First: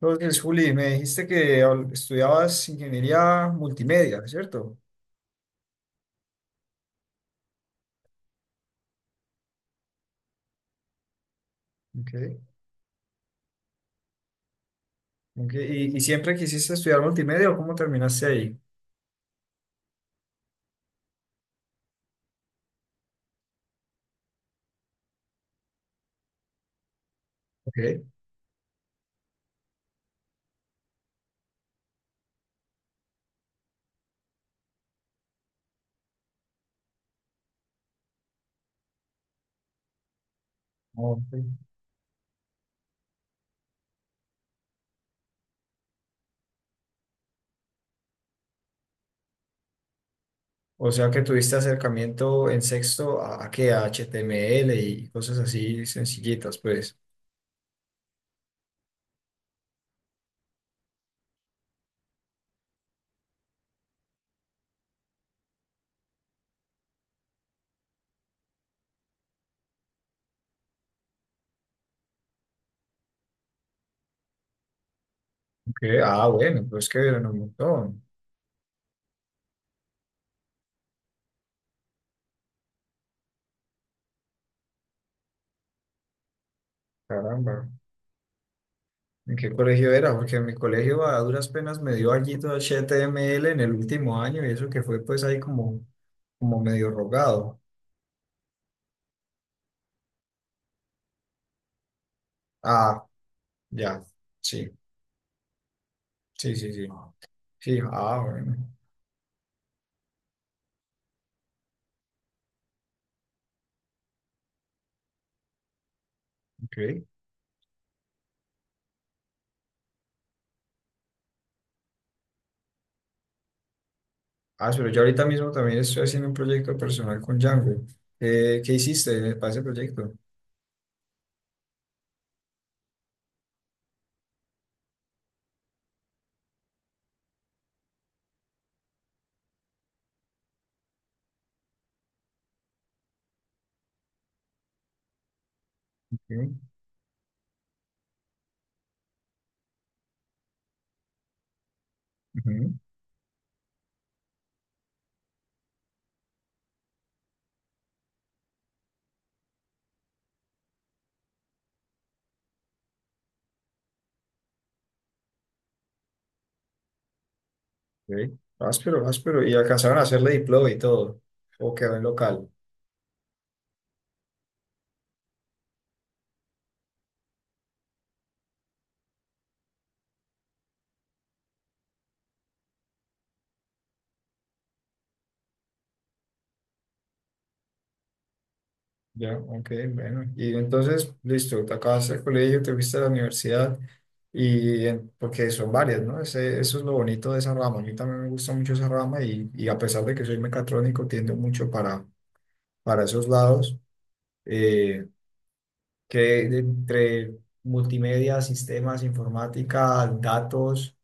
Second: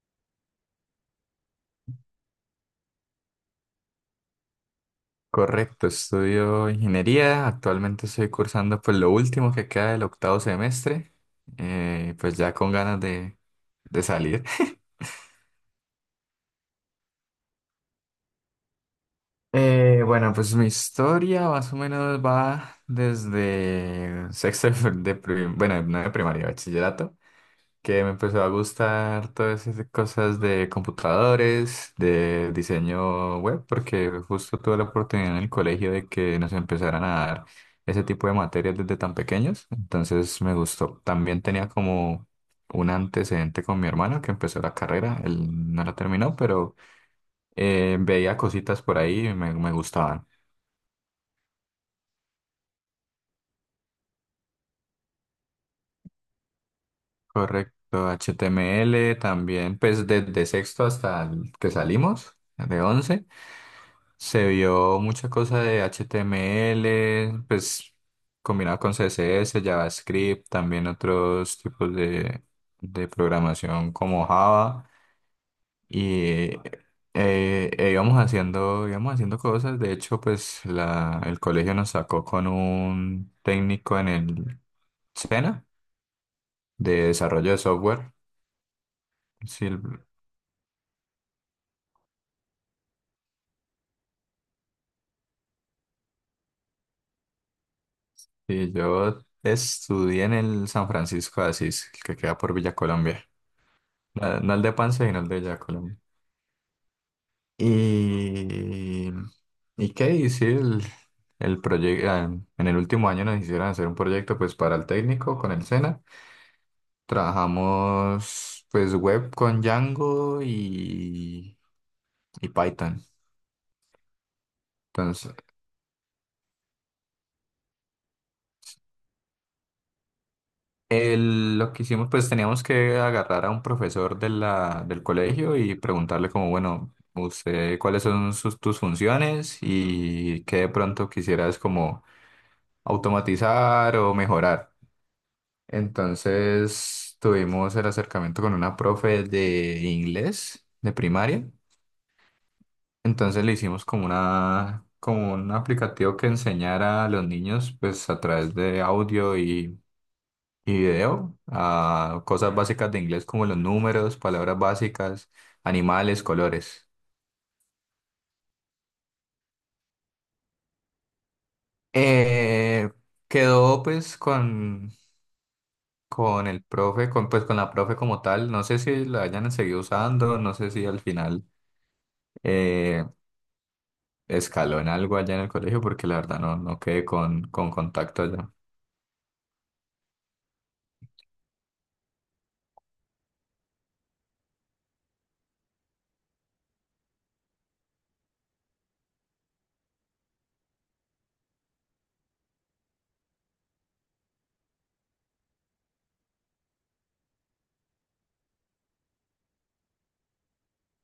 Entonces, Juli, me dijiste que estudiabas ingeniería multimedia, ¿cierto? Correcto, estudio ingeniería, actualmente estoy cursando pues lo último que queda del octavo semestre, Okay. pues ya con ganas de salir. Ok, ¿Y siempre quisiste estudiar multimedia o cómo terminaste ahí? Bueno, pues mi historia más o menos va desde sexto de, bueno, no de primaria, bachillerato, Okay. que me empezó a gustar todas esas cosas de computadores, de diseño web, porque justo tuve la oportunidad en el colegio de que nos empezaran a dar ese tipo de materias desde tan pequeños, entonces me gustó. Ok. También tenía como un antecedente con mi hermano que empezó la carrera, él no la terminó, pero veía cositas por ahí y me gustaban. O sea que tuviste acercamiento en sexto a qué, a HTML y cosas así sencillitas, pues. Correcto, HTML también, pues desde sexto hasta el que salimos, de 11. Se vio mucha cosa de HTML, pues combinado con CSS, JavaScript, también otros tipos de programación como Java. Ok. Ah, Y bueno, pues que eran un montón. Íbamos haciendo cosas. De hecho, pues el colegio nos sacó con un técnico en el SENA de desarrollo de Caramba. software. ¿En qué Sí, colegio era? Porque en mi colegio a duras penas me dio allí todo HTML en el último año y eso que fue pues ahí como, como medio rogado. y yo estudié en el San Francisco de Asís, que queda por Villa Ah. Colombia. Ya, No el sí, de Pansy, sino el de Ya Colombia. sí, sí, sí. Sí, ah, bueno. Y, y qué hice el proyecto. En el último año nos hicieron hacer un proyecto pues para el técnico con el SENA. Ok. Trabajamos pues web con Django y Python. Ah, pero yo ahorita Entonces, mismo también estoy haciendo un proyecto personal con Django. ¿Qué hiciste para ese proyecto? Lo que hicimos, pues teníamos que agarrar a un profesor de del colegio y preguntarle como, bueno, usted, ¿cuáles son tus funciones? Y qué de pronto quisieras como automatizar o mejorar. Ujú, Entonces tuvimos el acercamiento con una profe de inglés de primaria. ujú, Entonces le hicimos como como un aplicativo que enseñara a los niños, pues a través de audio y video, a cosas básicas de inglés como los números, palabras básicas, animales, colores. ok. Áspero, áspero. ¿Y alcanzaron a hacerle deploy y todo? ¿O quedó en local? Eh, Quedó pues con el profe, con, pues con la profe como tal. No sé si la hayan seguido usando, no sé si al final eh, escaló en algo allá en el colegio, porque la verdad no, no quedé con contacto allá. Ya, ok, bueno. Y entonces, listo, te acabaste el colegio, te fuiste a la universidad. Porque son varias, ¿no? Ese, eso es lo bonito de esa rama. A mí también me gusta mucho esa rama y a pesar de que soy mecatrónico, tiendo mucho para esos lados, eh, que entre multimedia, sistemas, informática, datos,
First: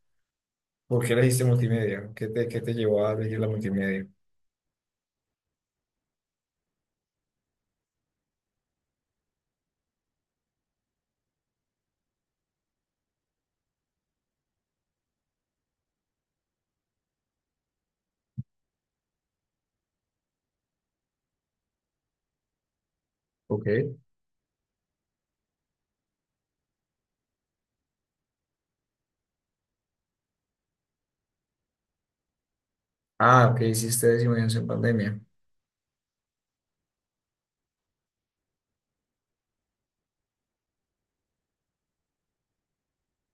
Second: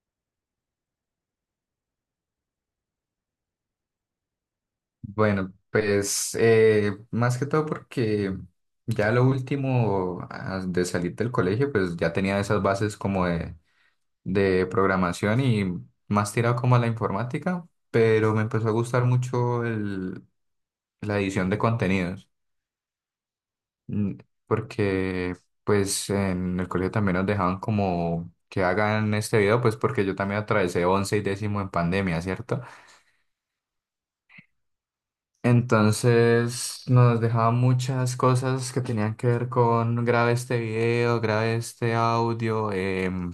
¿por qué elegiste multimedia? Qué te llevó a elegir la multimedia? Bueno, pues más que todo porque ya lo último de salir del colegio, pues ya tenía esas bases como de programación y más tirado como a la informática, pero me empezó a gustar mucho la edición de contenidos. Ok. Mm, Porque pues en el colegio también nos dejaban como que hagan este video, pues porque yo también atravesé once y décimo en pandemia, ¿cierto? Ah, ok, hiciste disminución en pandemia. Entonces nos dejaban muchas cosas que tenían que ver con grabe este video, grabe este audio,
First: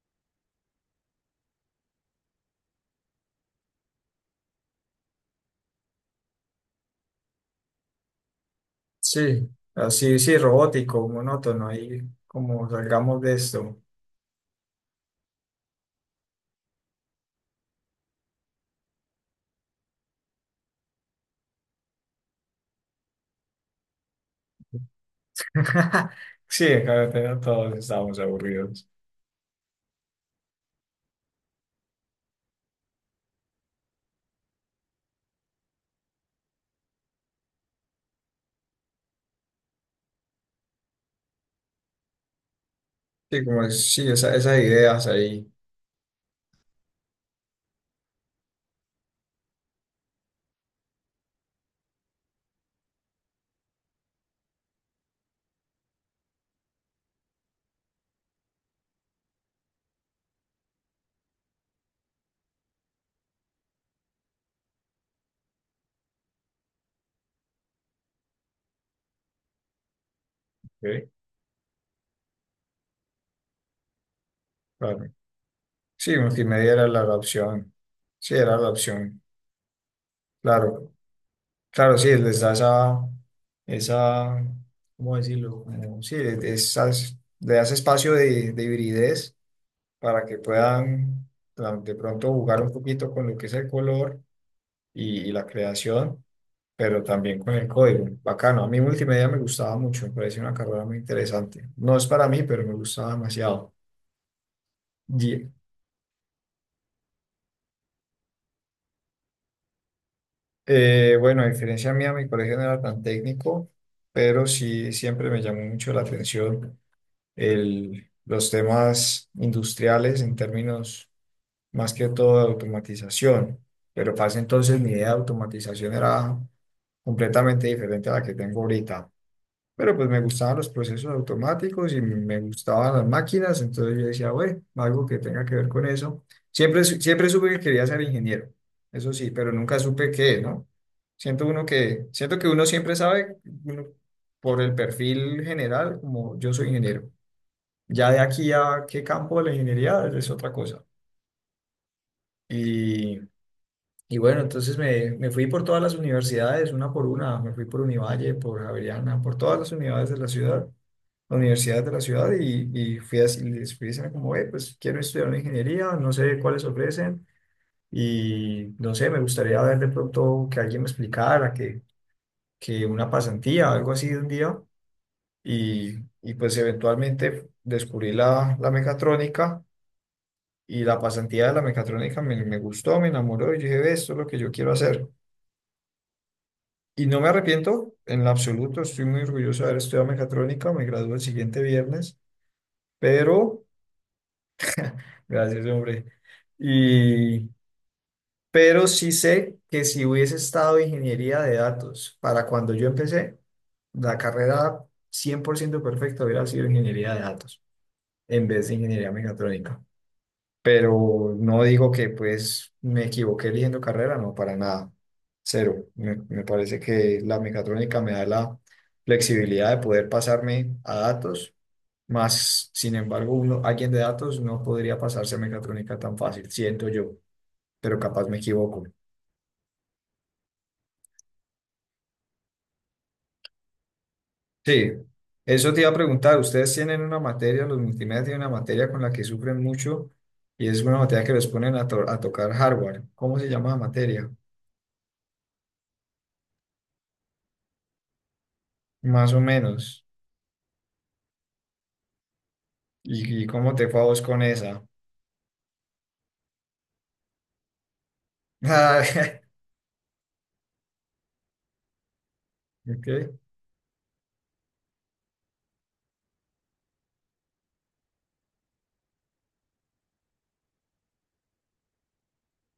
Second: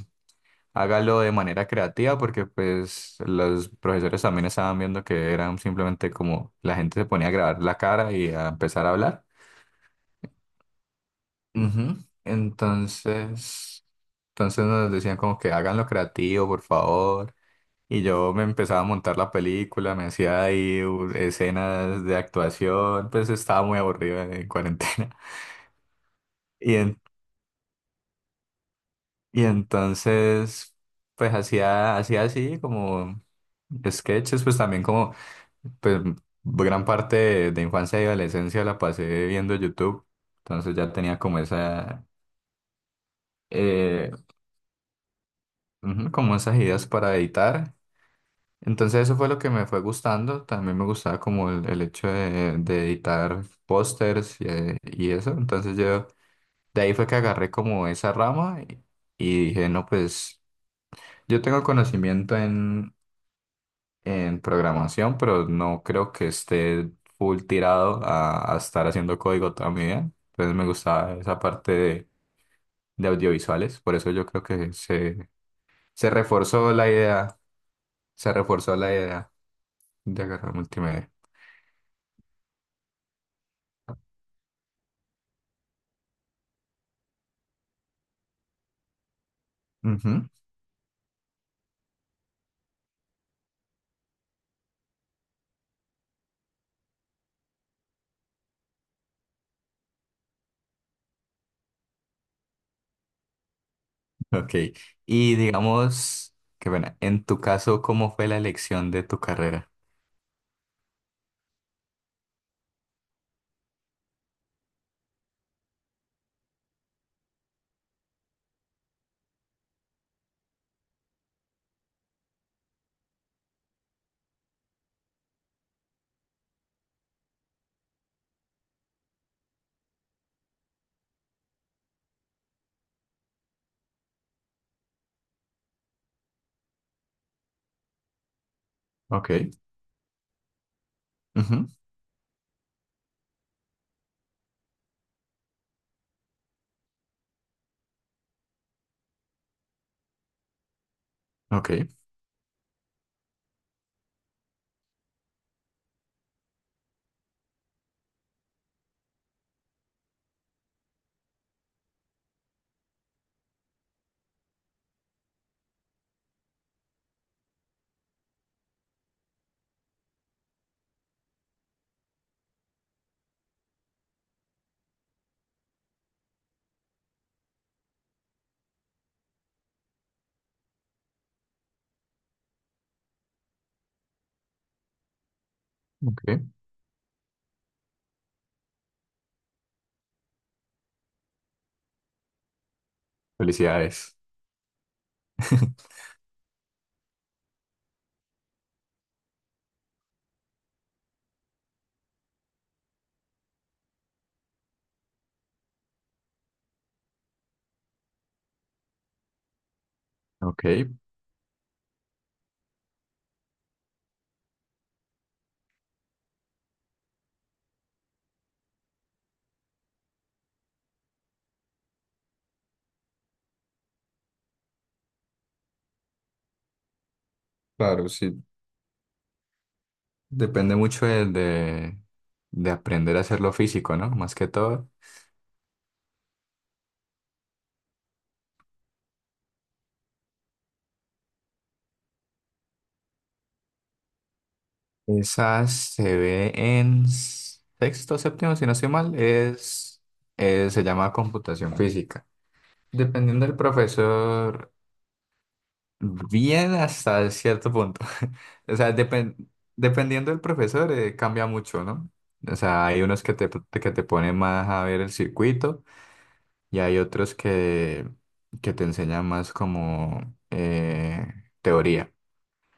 hágalo de manera creativa, porque pues los profesores también estaban viendo que eran simplemente como la gente se ponía a grabar la cara y a empezar a hablar. Sí, así, sí, robótico, monótono, Ujú. ahí como salgamos de esto. Entonces, entonces nos decían como que hagan lo creativo, por favor. Y yo me empezaba a montar la película, me hacía ahí escenas de actuación, pues estaba muy aburrido en cuarentena. Sí, Y, en carretera todos estábamos aburridos. y entonces, pues hacía, hacía así como sketches, pues también como, pues gran parte de infancia y adolescencia la pasé viendo YouTube. Entonces ya tenía como Sí, sí, eh, esas ideas ahí. ujú, como esas ideas para editar. Entonces eso fue lo que me fue gustando. También me gustaba como el hecho de editar pósters y eso. Entonces yo de ahí fue que agarré como esa rama y dije, no, pues yo tengo conocimiento en programación, pero no creo que esté full tirado a estar haciendo código toda mi vida. Entonces me Ok. gustaba esa parte de audiovisuales. Por eso yo creo que Claro. Se Sí, reforzó multimedia era la la la idea, opción. se Sí, era la reforzó la opción. idea de agarrar Claro. multimedia. Claro, sí, les da esa, esa, ¿cómo decirlo? Sí, esas, le das espacio de hibridez para Ujú. que puedan de pronto jugar un poquito con lo que es el color y la creación, pero también con el código. Bacano, a mí multimedia me gustaba mucho, me pareció una carrera muy interesante. No es para mí, pero me gustaba demasiado. Ok, y Y, digamos, que bueno, en tu caso, ¿cómo fue la elección de tu carrera? Bueno, a diferencia mía, mi colegio no era tan técnico, pero sí siempre me llamó mucho la atención los temas industriales en términos más que todo de automatización. Pero para ese entonces mi idea de automatización era completamente diferente a la que tengo ahorita. Pero pues me gustaban los procesos automáticos y me gustaban las máquinas, entonces yo decía, bueno, algo que tenga que ver con eso. Siempre, siempre supe que quería ser ingeniero, eso Ok, sí, pero nunca supe qué, ¿no? Siento uno ujú. que, siento que uno siempre sabe, uno, por el perfil general, como yo soy ingeniero ya de aquí a qué campo de la ingeniería es otra cosa. Ok, Y, y bueno, entonces me fui por todas las universidades, una por una, me fui por Univalle, por Javeriana, por todas las unidades de la ciudad, universidades de la ciudad, y fui así, les fui diciendo como, "Ve, pues quiero estudiar una ingeniería, no sé cuáles ofrecen, y no sé, me gustaría ver de pronto que alguien me explicara, que una pasantía, algo así de un día, y pues eventualmente descubrí la, la mecatrónica. Y la pasantía de la mecatrónica me gustó, me enamoró y dije, "Ve, esto es lo que yo quiero hacer". ok, Y no me arrepiento en lo absoluto, estoy muy orgulloso de haber estudiado mecatrónica, me gradúo el siguiente viernes, pero, felicidades. gracias hombre, y, pero sí sé que si hubiese estado ingeniería de datos para cuando yo empecé, la carrera 100% perfecta hubiera sido ingeniería de datos en vez de ingeniería mecatrónica. Ok, Pero no digo que pues me equivoqué eligiendo carrera, no, para nada, cero. Me parece que la mecatrónica me da la flexibilidad de poder pasarme a datos, más sin embargo uno, alguien de datos no podría pasarse a mecatrónica tan fácil, siento yo, pero claro, capaz sí, me equivoco. depende mucho de aprender a hacer lo físico, ¿no? Más que todo. Sí, eso te iba a preguntar, ustedes tienen una materia, los multimedia tienen una materia con la que sufren mucho y es una materia que les ponen a, a tocar hardware. ¿Cómo se llama la materia? Esa se ve en sexto, séptimo, si no estoy mal, Más o menos. Se llama computación física. Dependiendo Y del cómo te fue a vos con profesor. esa? Bien hasta cierto punto. O sea, Ah. Dependiendo del profesor, cambia mucho, ¿no? O sea, hay Ok, unos que que te ponen más a ver el circuito y hay otros que te enseñan más como teoría.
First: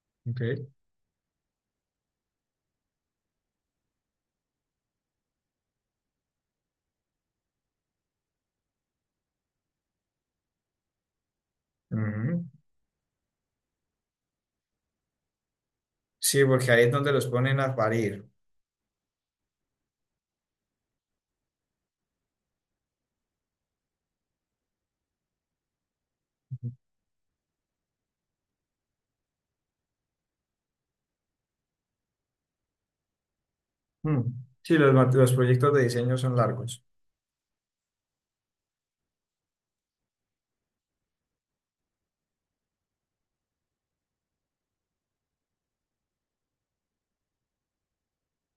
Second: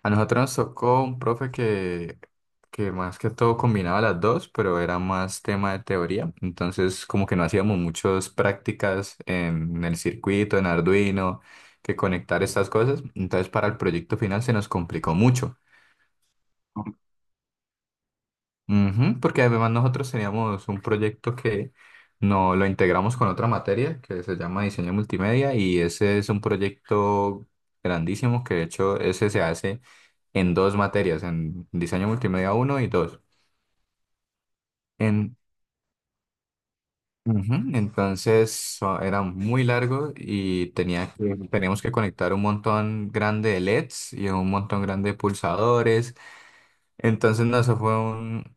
A nosotros nos ok. tocó un profe que más que todo combinaba las dos, pero era más tema de teoría. Entonces, como que no hacíamos muchas prácticas en el circuito, en Arduino, que conectar Ujú. estas cosas. Entonces, para el proyecto final se nos complicó mucho. Sí, porque ahí es donde los ponen a parir. Ujú, porque además nosotros teníamos un proyecto que no lo integramos con otra materia que se llama diseño multimedia y ese es un proyecto grandísimo que de hecho ese se hace en dos materias, en diseño multimedia uno y dos. Mm. Sí, los, los En, proyectos de diseño son largos. Ujú, entonces era muy largo y tenía que, teníamos que conectar un montón grande de LEDs y un montón grande de pulsadores. Entonces no, eso fue un,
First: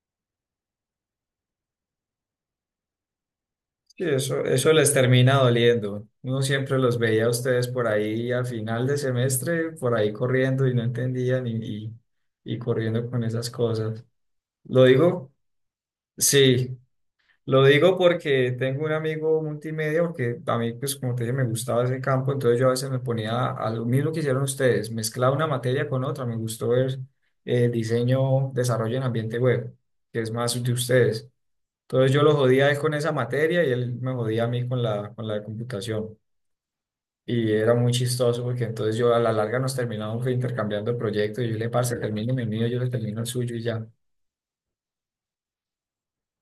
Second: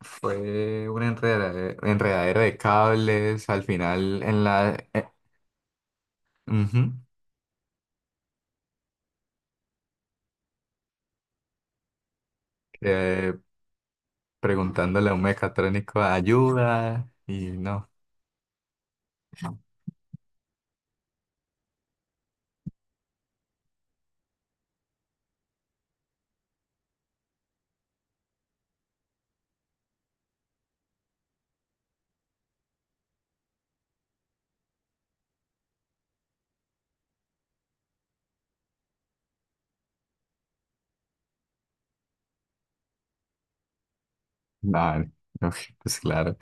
fue una enredadera, enredadera de cables al Sí, final eso, en eso la les termina doliendo. Uno siempre ujú, los veía a ustedes por ahí a final de semestre, por ahí corriendo y no entendían y, y corriendo con eh, esas cosas. Lo preguntándole a un digo, mecatrónico sí, ayuda y lo no, digo porque tengo un amigo multimedia, porque a mí, pues como te dije, me gustaba ese campo, entonces yo a veces me ponía a lo mismo que hicieron ustedes, mezclaba una materia con otra, me gustó ver diseño, desarrollo en ambiente web, que es más de ustedes. Entonces yo lo jodía a él con esa materia y él me jodía a mí con la de computación. Y era muy chistoso porque entonces yo a la larga nos terminamos intercambiando proyectos y yo le, parce, termine el mío, yo le termino el suyo y ya. nada, no, pues claro,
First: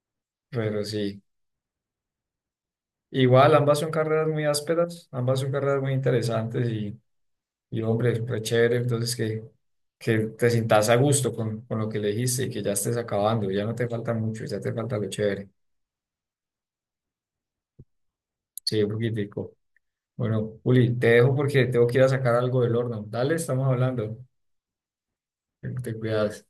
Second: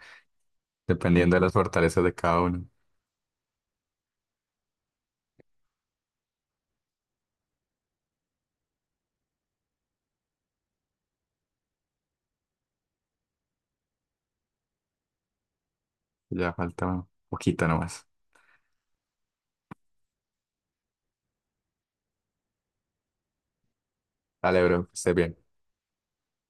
Pero sí. dependiendo de las fortalezas de cada uno. Igual, ambas son carreras muy ásperas, ambas son carreras muy interesantes y hombre, re chévere, entonces que te sientas a gusto con lo que elegiste y que ya estés acabando, ya no te falta mucho, ya te falta lo chévere. Ya falta un poquito nomás. Sí, un poquitico. Bueno, Juli, te dejo porque tengo que ir a sacar algo del horno. Dale, estamos hablando. Dale, bro, que estés bien. Te cuidas.